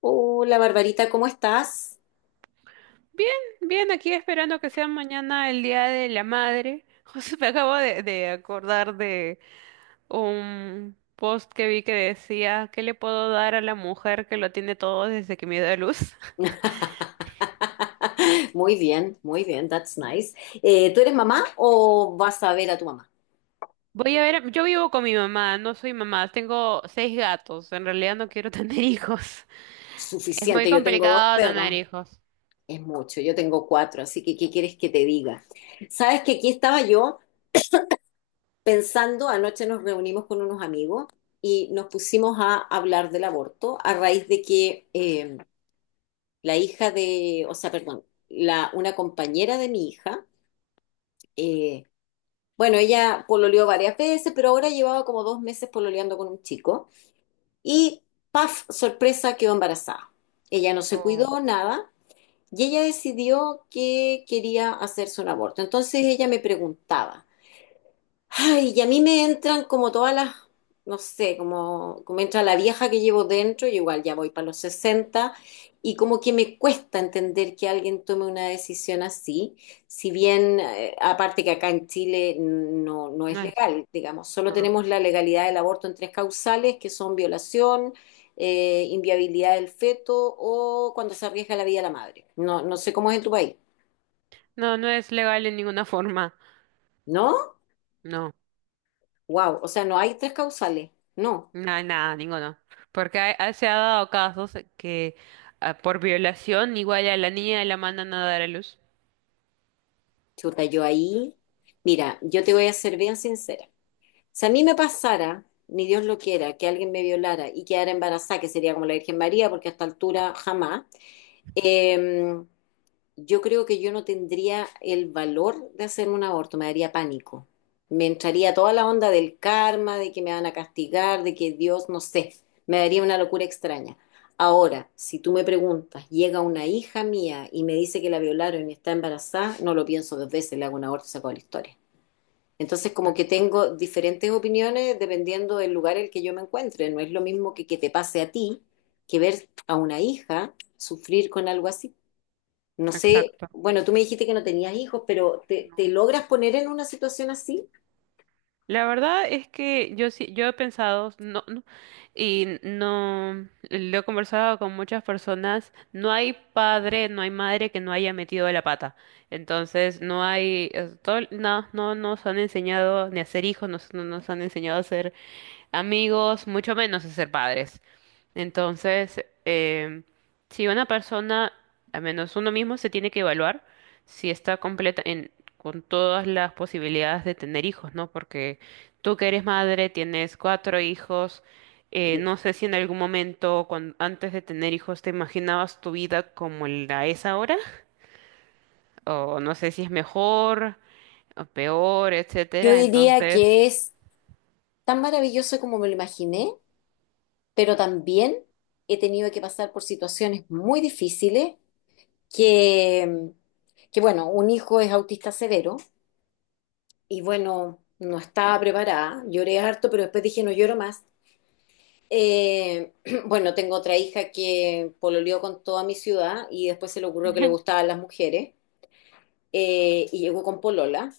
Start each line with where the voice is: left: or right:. left: Hola Barbarita, ¿cómo estás?
right: Bien, bien, aquí esperando que sea mañana el Día de la Madre. José, me acabo de acordar de un post que vi que decía, ¿qué le puedo dar a la mujer que lo tiene todo desde que me dio a luz?
left: Muy bien, that's nice. ¿Tú eres mamá o vas a ver a tu mamá?
right: Voy a ver, yo vivo con mi mamá, no soy mamá, tengo seis gatos, en realidad no quiero tener hijos. Es muy
left: Suficiente, yo tengo dos
right: complicado tener
left: perros,
right: hijos.
left: es mucho, yo tengo cuatro, así que ¿qué quieres que te diga? Sabes que aquí estaba yo pensando, anoche nos reunimos con unos amigos y nos pusimos a hablar del aborto a raíz de que la hija de, o sea, perdón, una compañera de mi hija, eh, bueno, ella pololeó varias veces, pero ahora llevaba como 2 meses pololeando con un chico. Y, paf, sorpresa, quedó embarazada. Ella no se
right: Oh,
left: cuidó, nada. Y ella decidió que quería hacerse un aborto. Entonces ella me preguntaba, ay, y a mí me entran como todas las, no sé, como entra la vieja que llevo dentro, yo igual ya voy para los 60 y como que me cuesta entender que alguien tome una decisión así, si bien, aparte que acá en Chile no
right: no
left: es
right: es,
left: legal, digamos, solo
right: no,
left: tenemos la legalidad del aborto en tres causales, que son violación, inviabilidad del feto o cuando se arriesga la vida de la madre. No, no sé cómo es en tu país,
right: no, no es legal en ninguna forma,
left: ¿no?
right: no.
left: Wow, o sea, no hay tres causales, no.
right: No, nada, ninguno. Porque se ha dado casos que ah, por violación igual a la niña la mandan a dar a luz.
left: Chuta, yo ahí, mira, yo te voy a ser bien sincera. Si a mí me pasara, ni Dios lo quiera, que alguien me violara y quedara embarazada, que sería como la Virgen María, porque a esta altura jamás, eh, yo creo que yo no tendría el valor de hacer un aborto, me daría pánico. Me entraría toda la onda del karma, de que me van a castigar, de que Dios, no sé, me daría una locura extraña. Ahora, si tú me preguntas, llega una hija mía y me dice que la violaron y está embarazada, no lo pienso dos veces, le hago un aborto y saco la historia. Entonces, como
right: Claro.
left: que tengo diferentes opiniones dependiendo del lugar en el que yo me encuentre. No es lo mismo que te pase a ti que ver a una hija sufrir con algo así. No sé,
right: Exacto.
left: bueno, tú me dijiste que no tenías hijos, pero ¿te logras poner en una situación así?
right: La verdad es que yo sí, yo he pensado, no, no, y no, lo he conversado con muchas personas, no hay padre, no hay madre que no haya metido la pata. Entonces, no hay, no nos han enseñado ni a ser hijos, no nos han enseñado a ser amigos, mucho menos a ser padres. Entonces, si una persona, al menos uno mismo, se tiene que evaluar si está completa en, con todas las posibilidades de tener hijos, ¿no? Porque tú que eres madre, tienes cuatro hijos,
left: Sí.
right: no sé si en algún momento, antes de tener hijos, te imaginabas tu vida como la es ahora, o no sé si es mejor o peor,
left: Yo
right: etcétera.
left: diría
right: Entonces,
left: que es tan maravilloso como me lo imaginé, pero también he tenido que pasar por situaciones muy difíciles que, que bueno, un hijo es autista severo y bueno, no estaba preparada, lloré harto, pero después dije no lloro más. Eh, bueno, tengo otra hija que pololeó con toda mi ciudad y después se le ocurrió que le gustaban las mujeres. Y llegó con polola.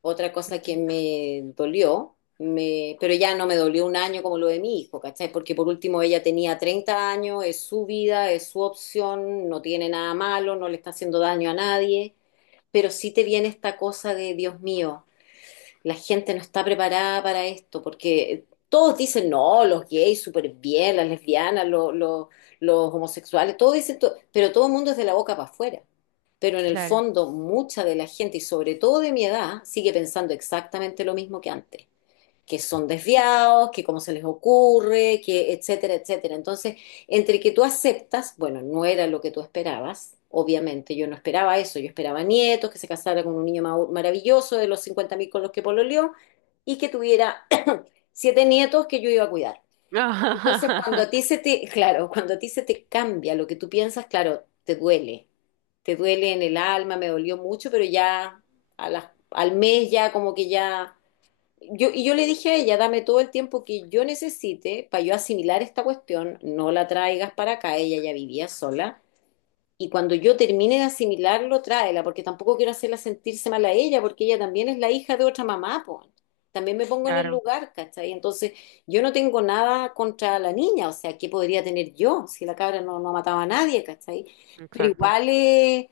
left: Otra cosa que
right: Ujú.
left: me dolió, pero ya no me dolió un año como lo de mi hijo, ¿cachai? Porque por último ella tenía 30 años, es su vida, es su opción, no tiene nada malo, no le está haciendo daño a nadie, pero sí te viene esta cosa de, Dios mío, la gente no está preparada para esto, porque todos dicen, no, los gays súper bien, las lesbianas, los homosexuales, todos dicen, pero todo el mundo es de la boca para afuera. Pero en el
right: Claro.
left: fondo, mucha de la gente, y sobre todo de mi edad, sigue pensando exactamente lo mismo que antes, que son desviados, que cómo se les ocurre, que etcétera, etcétera. Entonces, entre que tú aceptas, bueno, no era lo que tú esperabas, obviamente, yo no esperaba eso, yo esperaba nietos, que se casara con un niño maravilloso de los 50.000 con los que pololeó y que tuviera siete nietos que yo iba a cuidar. Entonces, cuando a ti se te, claro, cuando a ti se te cambia lo que tú piensas, claro, te duele en el alma, me dolió mucho, pero ya al mes ya como que ya y yo le dije a ella, dame todo el tiempo que yo necesite para yo asimilar esta cuestión, no la traigas para acá, ella ya vivía sola. Y cuando yo termine de asimilarlo, tráela, porque tampoco quiero hacerla sentirse mal a ella, porque ella también es la hija de otra mamá, pues. También me pongo en el
right: Claro,
left: lugar, ¿cachai? Entonces, yo no tengo nada contra la niña, o sea, ¿qué podría tener yo si la cabra no mataba a nadie, cachai? Pero
right: exacto.
left: igual,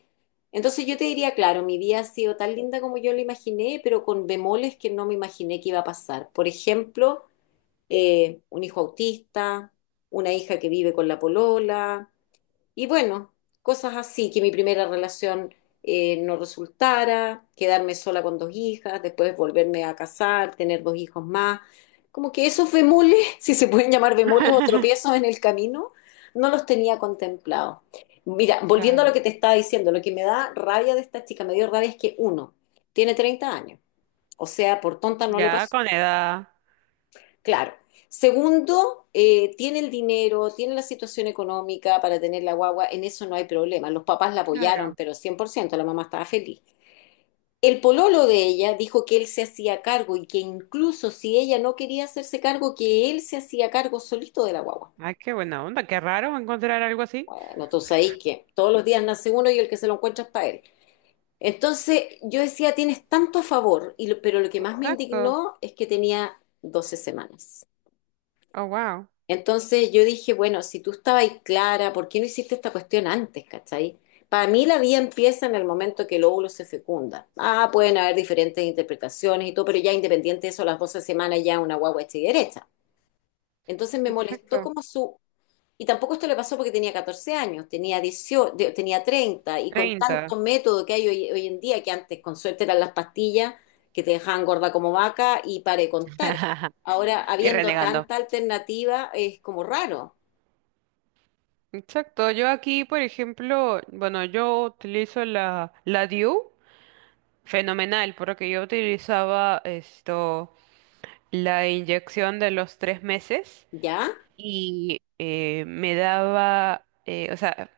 left: entonces yo te diría, claro, mi vida ha sido tan linda como yo la imaginé, pero con bemoles que no me imaginé que iba a pasar. Por ejemplo, un hijo autista, una hija que vive con la polola y bueno, cosas así, que mi primera relación no resultara, quedarme sola con dos hijas, después volverme a casar, tener dos hijos más. Como que esos bemoles, si se pueden llamar bemoles o tropiezos en el camino, no los tenía contemplados. Mira, volviendo a
right: Claro,
left: lo que te estaba diciendo, lo que me da rabia de esta chica, me dio rabia es que uno, tiene 30 años, o sea, por tonta no le
right: ya
left: pasó.
right: con edad.
left: Claro. Segundo, tiene el dinero, tiene la situación económica para tener la guagua, en eso no hay problema. Los papás la apoyaron,
right: Claro.
left: pero 100% la mamá estaba feliz. El pololo de ella dijo que él se hacía cargo y que incluso si ella no quería hacerse cargo, que él se hacía cargo solito de la guagua.
right: Ay, qué buena onda, qué raro encontrar algo así.
left: Bueno, tú sabéis que todos los días nace uno y el que se lo encuentra es para él. Entonces yo decía, tienes tanto a favor, y pero lo que más me
right: Exacto.
left: indignó es que tenía 12 semanas.
right: Oh, wow.
left: Entonces yo dije, bueno, si tú estabas ahí clara, ¿por qué no hiciste esta cuestión antes, cachai? Para mí la vida empieza en el momento que el óvulo se fecunda. Ah, pueden haber diferentes interpretaciones y todo, pero ya independiente de eso, a las 12 semanas ya una guagua hecha y derecha. Entonces me molestó
right: Exacto.
left: como su... Y tampoco esto le pasó porque tenía 14 años, tenía 18, tenía 30 y con
right: 30
left: tanto método que hay hoy, en día, que antes con suerte eran las pastillas que te dejaban gorda como vaca y para de contar. Ahora,
right: Y
left: habiendo ah,
right: renegando.
left: tanta alternativa, es como raro.
right: Exacto. Yo aquí, por ejemplo, bueno, yo utilizo la DIU, fenomenal, porque yo utilizaba esto, la inyección de los 3 meses
left: ¿Ya?
right: y me daba, o sea,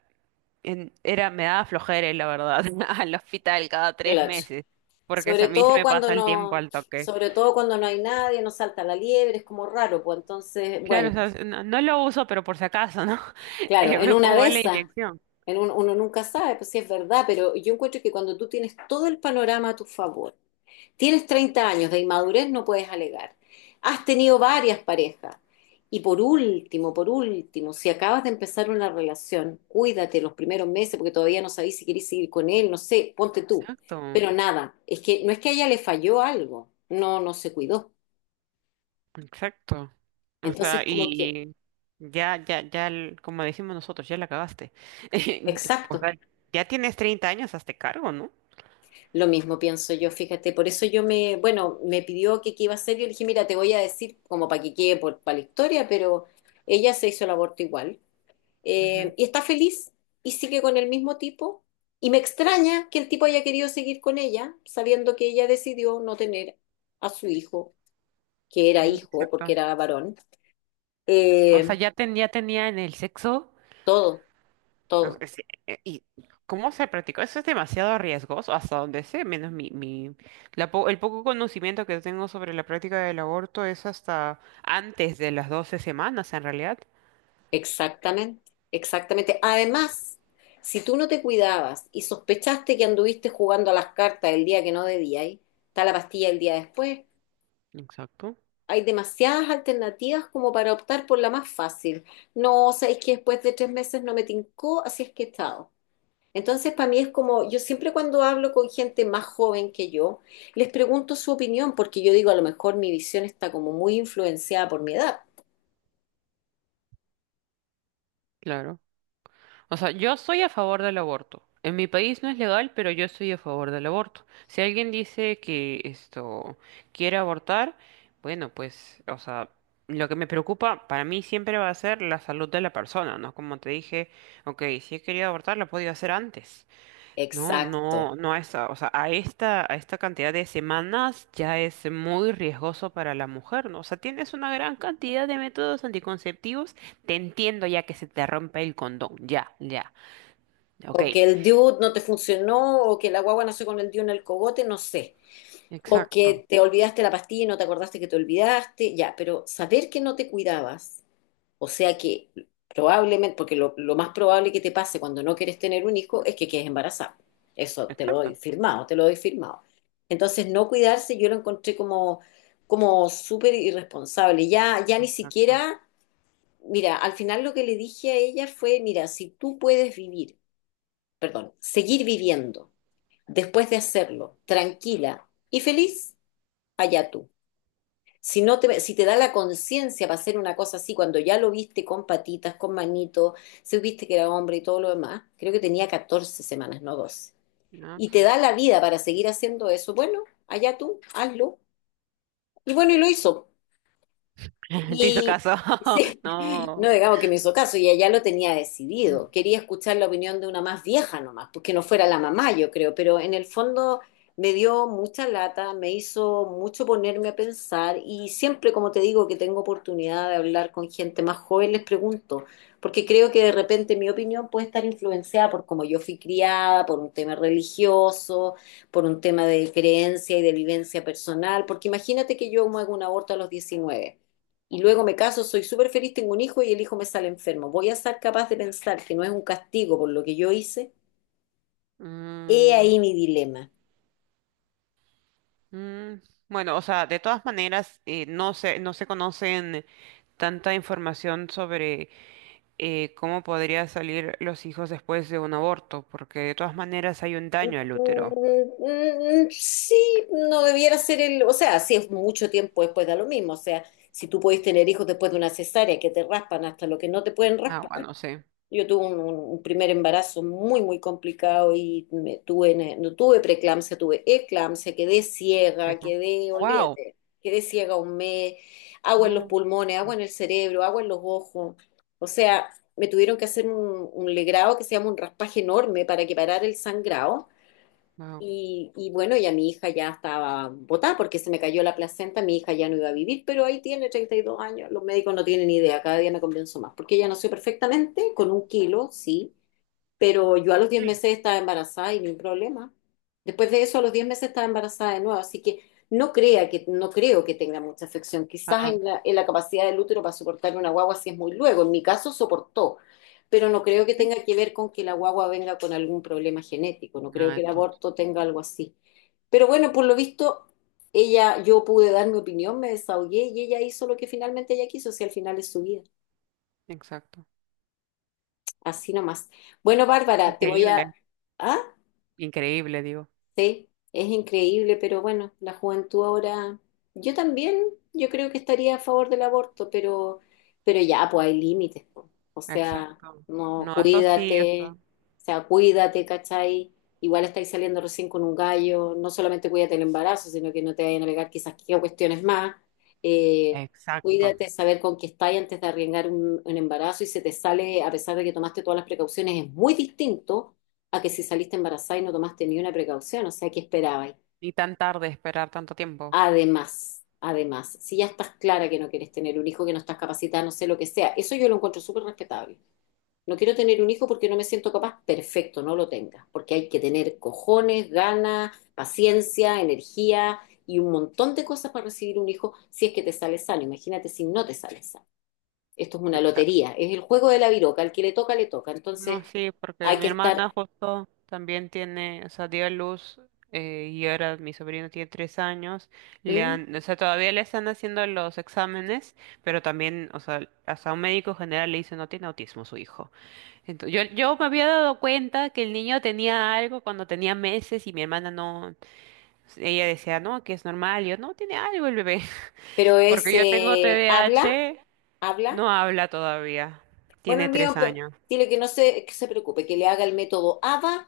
right: era, me daba flojera, la verdad, al hospital cada tres
left: Clutch.
right: meses, porque se, a
left: Sobre
right: mí se
left: todo
right: me
left: cuando
right: pasa el tiempo
left: no,
right: al toque.
left: sobre todo cuando no hay nadie, no salta la liebre, es como raro, pues entonces,
right: Claro,
left: bueno,
right: o sea, no, no lo uso, pero por si acaso, ¿no?
left: claro, en
right: Me
left: una
right: pongo
left: de
right: la
left: esas,
right: inyección.
left: uno nunca sabe, pues sí es verdad, pero yo encuentro que cuando tú tienes todo el panorama a tu favor, tienes 30 años de inmadurez, no puedes alegar. Has tenido varias parejas. Y por último, si acabas de empezar una relación, cuídate los primeros meses porque todavía no sabéis si querés seguir con él, no sé, ponte tú.
right: Exacto,
left: Pero nada, es que no es que a ella le falló algo, no, no se cuidó.
right: exacto. O sea,
left: Entonces, como que,
right: y ya, ya, ya, como decimos nosotros, ya la cagaste. O
left: exacto,
right: sea, ya tienes 30 años, hazte cargo, ¿no?
left: lo mismo pienso yo, fíjate, por eso bueno, me pidió que qué iba a hacer, yo le dije, mira, te voy a decir como para que quede para la historia, pero ella se hizo el aborto igual. eh,
right: Ujú,
left: y está feliz y sigue con el mismo tipo. Y me extraña que el tipo haya querido seguir con ella, sabiendo que ella decidió no tener a su hijo, que era
right: mm,
left: hijo porque
right: Exacto.
left: era varón.
right: O sea,
left: Eh,
right: ya tenía en el sexo.
left: todo,
right: No
left: todo,
right: sé ¿y cómo se practicó? Eso es demasiado riesgoso, hasta donde sé, menos el poco conocimiento que tengo sobre la práctica del aborto es hasta antes de las 12 semanas, en realidad.
left: exactamente, exactamente. Además, si tú no te cuidabas y sospechaste que anduviste jugando a las cartas el día que no debías, está la pastilla el día después,
right: Exacto,
left: hay demasiadas alternativas como para optar por la más fácil. No, o sea, es que después de 3 meses no me tincó, así es que he estado. Entonces, para mí es como, yo siempre cuando hablo con gente más joven que yo, les pregunto su opinión, porque yo digo, a lo mejor mi visión está como muy influenciada por mi edad.
right: claro. O sea, yo soy a favor del aborto. En mi país no es legal, pero yo estoy a favor del aborto. Si alguien dice que esto quiere abortar, bueno, pues, o sea, lo que me preocupa para mí siempre va a ser la salud de la persona, ¿no? Como te dije, ok, si he querido abortar, lo he podido hacer antes. No,
left: Exacto.
right: no, no a esa, o sea, a esta cantidad de semanas ya es muy riesgoso para la mujer, ¿no? O sea, tienes una gran cantidad de métodos anticonceptivos. Te entiendo ya que se te rompe el condón, ya, ya. Ok,
left: O que el dude no te funcionó, o que la guagua nació con el dude en el cogote, no sé. O
right: exacto,
left: que te olvidaste la pastilla y no te acordaste que te olvidaste, ya, pero saber que no te cuidabas. O sea que probablemente, porque lo más probable que te pase cuando no quieres tener un hijo es que quedes embarazada. Eso te lo doy
right: exacto,
left: firmado, te lo doy firmado. Entonces, no cuidarse yo lo encontré como, súper irresponsable. Ya, ya ni
right: exacto.
left: siquiera, mira, al final lo que le dije a ella fue, mira, si tú puedes vivir, perdón, seguir viviendo después de hacerlo, tranquila y feliz, allá tú. Si, no te, si te da la conciencia para hacer una cosa así, cuando ya lo viste con patitas, con manitos, si viste que era hombre y todo lo demás, creo que tenía 14 semanas, no 12.
right: No,
left: Y te da la vida para seguir haciendo eso, bueno, allá tú, hazlo. Y bueno, y lo hizo.
right: Te hizo
left: Y
right: caso.
left: sí,
right: No.
left: no digamos que me hizo caso, y ella lo tenía decidido. Quería escuchar la opinión de una más vieja nomás, porque no fuera la mamá, yo creo, pero en el fondo me dio mucha lata, me hizo mucho ponerme a pensar, y siempre, como te digo, que tengo oportunidad de hablar con gente más joven, les pregunto, porque creo que de repente mi opinión puede estar influenciada por cómo yo fui criada, por un tema religioso, por un tema de creencia y de vivencia personal, porque imagínate que yo me hago un aborto a los 19 y luego me caso, soy súper feliz, tengo un hijo y el hijo me sale enfermo. ¿Voy a ser capaz de pensar que no es un castigo por lo que yo hice? He
right: Mm,
left: ahí mi dilema.
right: mm. Bueno, o sea, de todas maneras, no se conocen tanta información sobre cómo podría salir los hijos después de un aborto, porque de todas maneras hay un daño al útero.
left: Mm, mm, sí, no debiera ser o sea, si es mucho tiempo después da lo mismo, o sea, si tú puedes tener hijos después de una cesárea que te raspan hasta lo que no te pueden
right: Ah,
left: raspar.
right: bueno, sí.
left: Yo tuve un primer embarazo muy, muy complicado y no tuve preeclampsia, tuve eclampsia, quedé
right: ¿Qué es
left: ciega,
right: eso? Wow.
left: olvídate, quedé ciega un mes, agua en los
right: No.
left: pulmones, agua en el cerebro, agua en los ojos. O sea, me tuvieron que hacer un legrado que se llama un raspaje enorme para que parara el sangrado,
right: Wow.
left: y bueno, ya mi hija ya estaba botada porque se me cayó la placenta, mi hija ya no iba a vivir, pero ahí tiene 32 años, los médicos no tienen idea, cada día me convenzo más, porque ella nació perfectamente, con un kilo, sí, pero yo a los 10
right: Sí.
left: meses estaba embarazada y ni un problema. Después de eso, a los 10 meses estaba embarazada de nuevo, así que no creo que tenga mucha afección. Quizás
right: Ah,
left: en en la capacidad del útero para soportar una guagua si es muy luego. En mi caso soportó, pero no creo que
right: sí.
left: tenga que ver con que la guagua venga con algún problema genético. No creo
right: Ah,
left: que el
right: entonces.
left: aborto tenga algo así. Pero bueno, por lo visto, ella, yo pude dar mi opinión, me desahogué y ella hizo lo que finalmente ella quiso, si al final es su vida.
right: Exacto.
left: Así nomás. Bueno, Bárbara, te voy a...
right: Increíble.
left: ¿Ah?
right: Increíble, digo.
left: Sí, es increíble, pero bueno, la juventud ahora, yo también, yo creo que estaría a favor del aborto, pero ya, pues hay límites, po. O sea,
right: Exacto.
left: no,
right: No, eso sí,
left: cuídate,
right: eso.
left: o sea, cuídate, ¿cachai? Igual estáis saliendo recién con un gallo, no solamente cuídate el embarazo, sino que no te vayan a pegar quizás qué cuestiones más. Eh,
right: Exacto.
left: cuídate, saber con qué estáis antes de arriesgar un embarazo y se te sale, a pesar de que tomaste todas las precauciones, es muy distinto a que si saliste embarazada y no tomaste ni una precaución, o sea, ¿qué esperabais?
right: Y tan tarde esperar tanto tiempo.
left: Además, si ya estás clara que no quieres tener un hijo, que no estás capacitada, no sé lo que sea, eso yo lo encuentro súper respetable. No quiero tener un hijo porque no me siento capaz, perfecto, no lo tengas, porque hay que tener cojones, ganas, paciencia, energía y un montón de cosas para recibir un hijo si es que te sale sano. Imagínate si no te sale sano. Esto es una
right: Exacto.
left: lotería, es el juego de la viroca, al que le toca, le toca.
right: No,
left: Entonces,
right: sí, porque
left: hay que
right: mi
left: estar,
right: hermana justo también tiene, o sea, dio a luz y ahora mi sobrino tiene 3 años. Le
left: ¿Mm?
right: han, o sea, todavía le están haciendo los exámenes, pero también, o sea, hasta un médico general le dice no tiene autismo su hijo. Entonces, yo me había dado cuenta que el niño tenía algo cuando tenía meses y mi hermana no, ella decía, no, que es normal. Y yo, no, tiene algo el bebé. Porque yo tengo
left: Habla
right: TDAH,
left: habla.
right: no habla todavía.
left: Bueno,
right: Tiene
left: el
right: tres
left: mío,
right: años.
left: dile que no se, que se preocupe, que le haga el método ABA,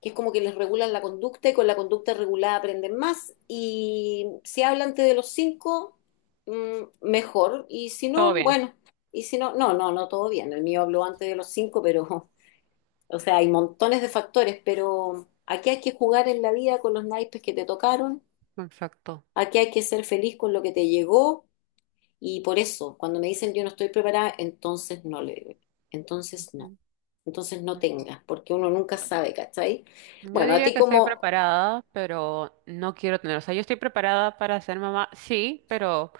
left: que es como que les regulan la conducta y con la conducta regulada aprenden más. Y si habla antes de los 5, mejor. Y si
right: Todo
left: no,
right: bien.
left: bueno. Y si no, no, no, no, todo bien. El mío habló antes de los 5, pero, o sea, hay montones de factores, pero aquí hay que jugar en la vida con los naipes que te tocaron.
right: Exacto.
left: Aquí hay que ser feliz con lo que te llegó. Y por eso, cuando me dicen yo no estoy preparada, entonces no le digo, entonces no,
right: Mm,
left: entonces no
right: no,
left: tengas, porque uno nunca
right: no.
left: sabe, ¿cachai?
right: Yo
left: Bueno, a
right: diría
left: ti
right: que estoy
left: como
right: preparada, pero no quiero tener. O sea, yo estoy preparada para ser mamá, sí, pero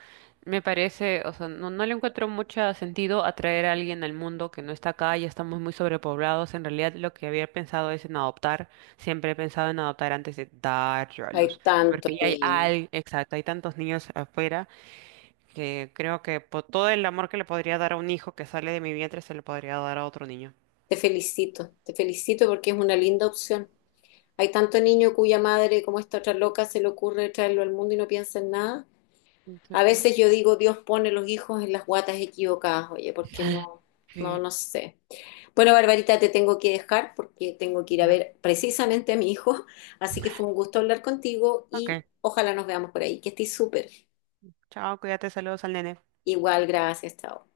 right: me parece, o sea, no, no le encuentro mucho sentido atraer a alguien al mundo que no está acá, ya estamos muy sobrepoblados. En realidad, lo que había pensado es en adoptar. Siempre he pensado en adoptar antes de dar yo a
left: hay
right: luz,
left: tanto
right: porque ya hay,
left: niño,
right: exacto, hay tantos niños afuera que creo que por todo el amor que le podría dar a un hijo que sale de mi vientre se le podría dar a otro niño.
left: te felicito porque es una linda opción. Hay tanto niño cuya madre, como esta otra loca, se le ocurre traerlo al mundo y no piensa en nada. A
right: Exacto.
left: veces yo digo, Dios pone los hijos en las guatas equivocadas, oye, porque no, no,
right: Sí,
left: no sé. Bueno, Barbarita, te tengo que dejar porque tengo que ir a
right: ya.
left: ver precisamente a mi hijo, así que fue un gusto hablar contigo y
right: Ok.
left: ojalá nos veamos por ahí. Que estés súper.
right: Chao, cuídate, saludos al nene.
left: Igual, gracias, chao.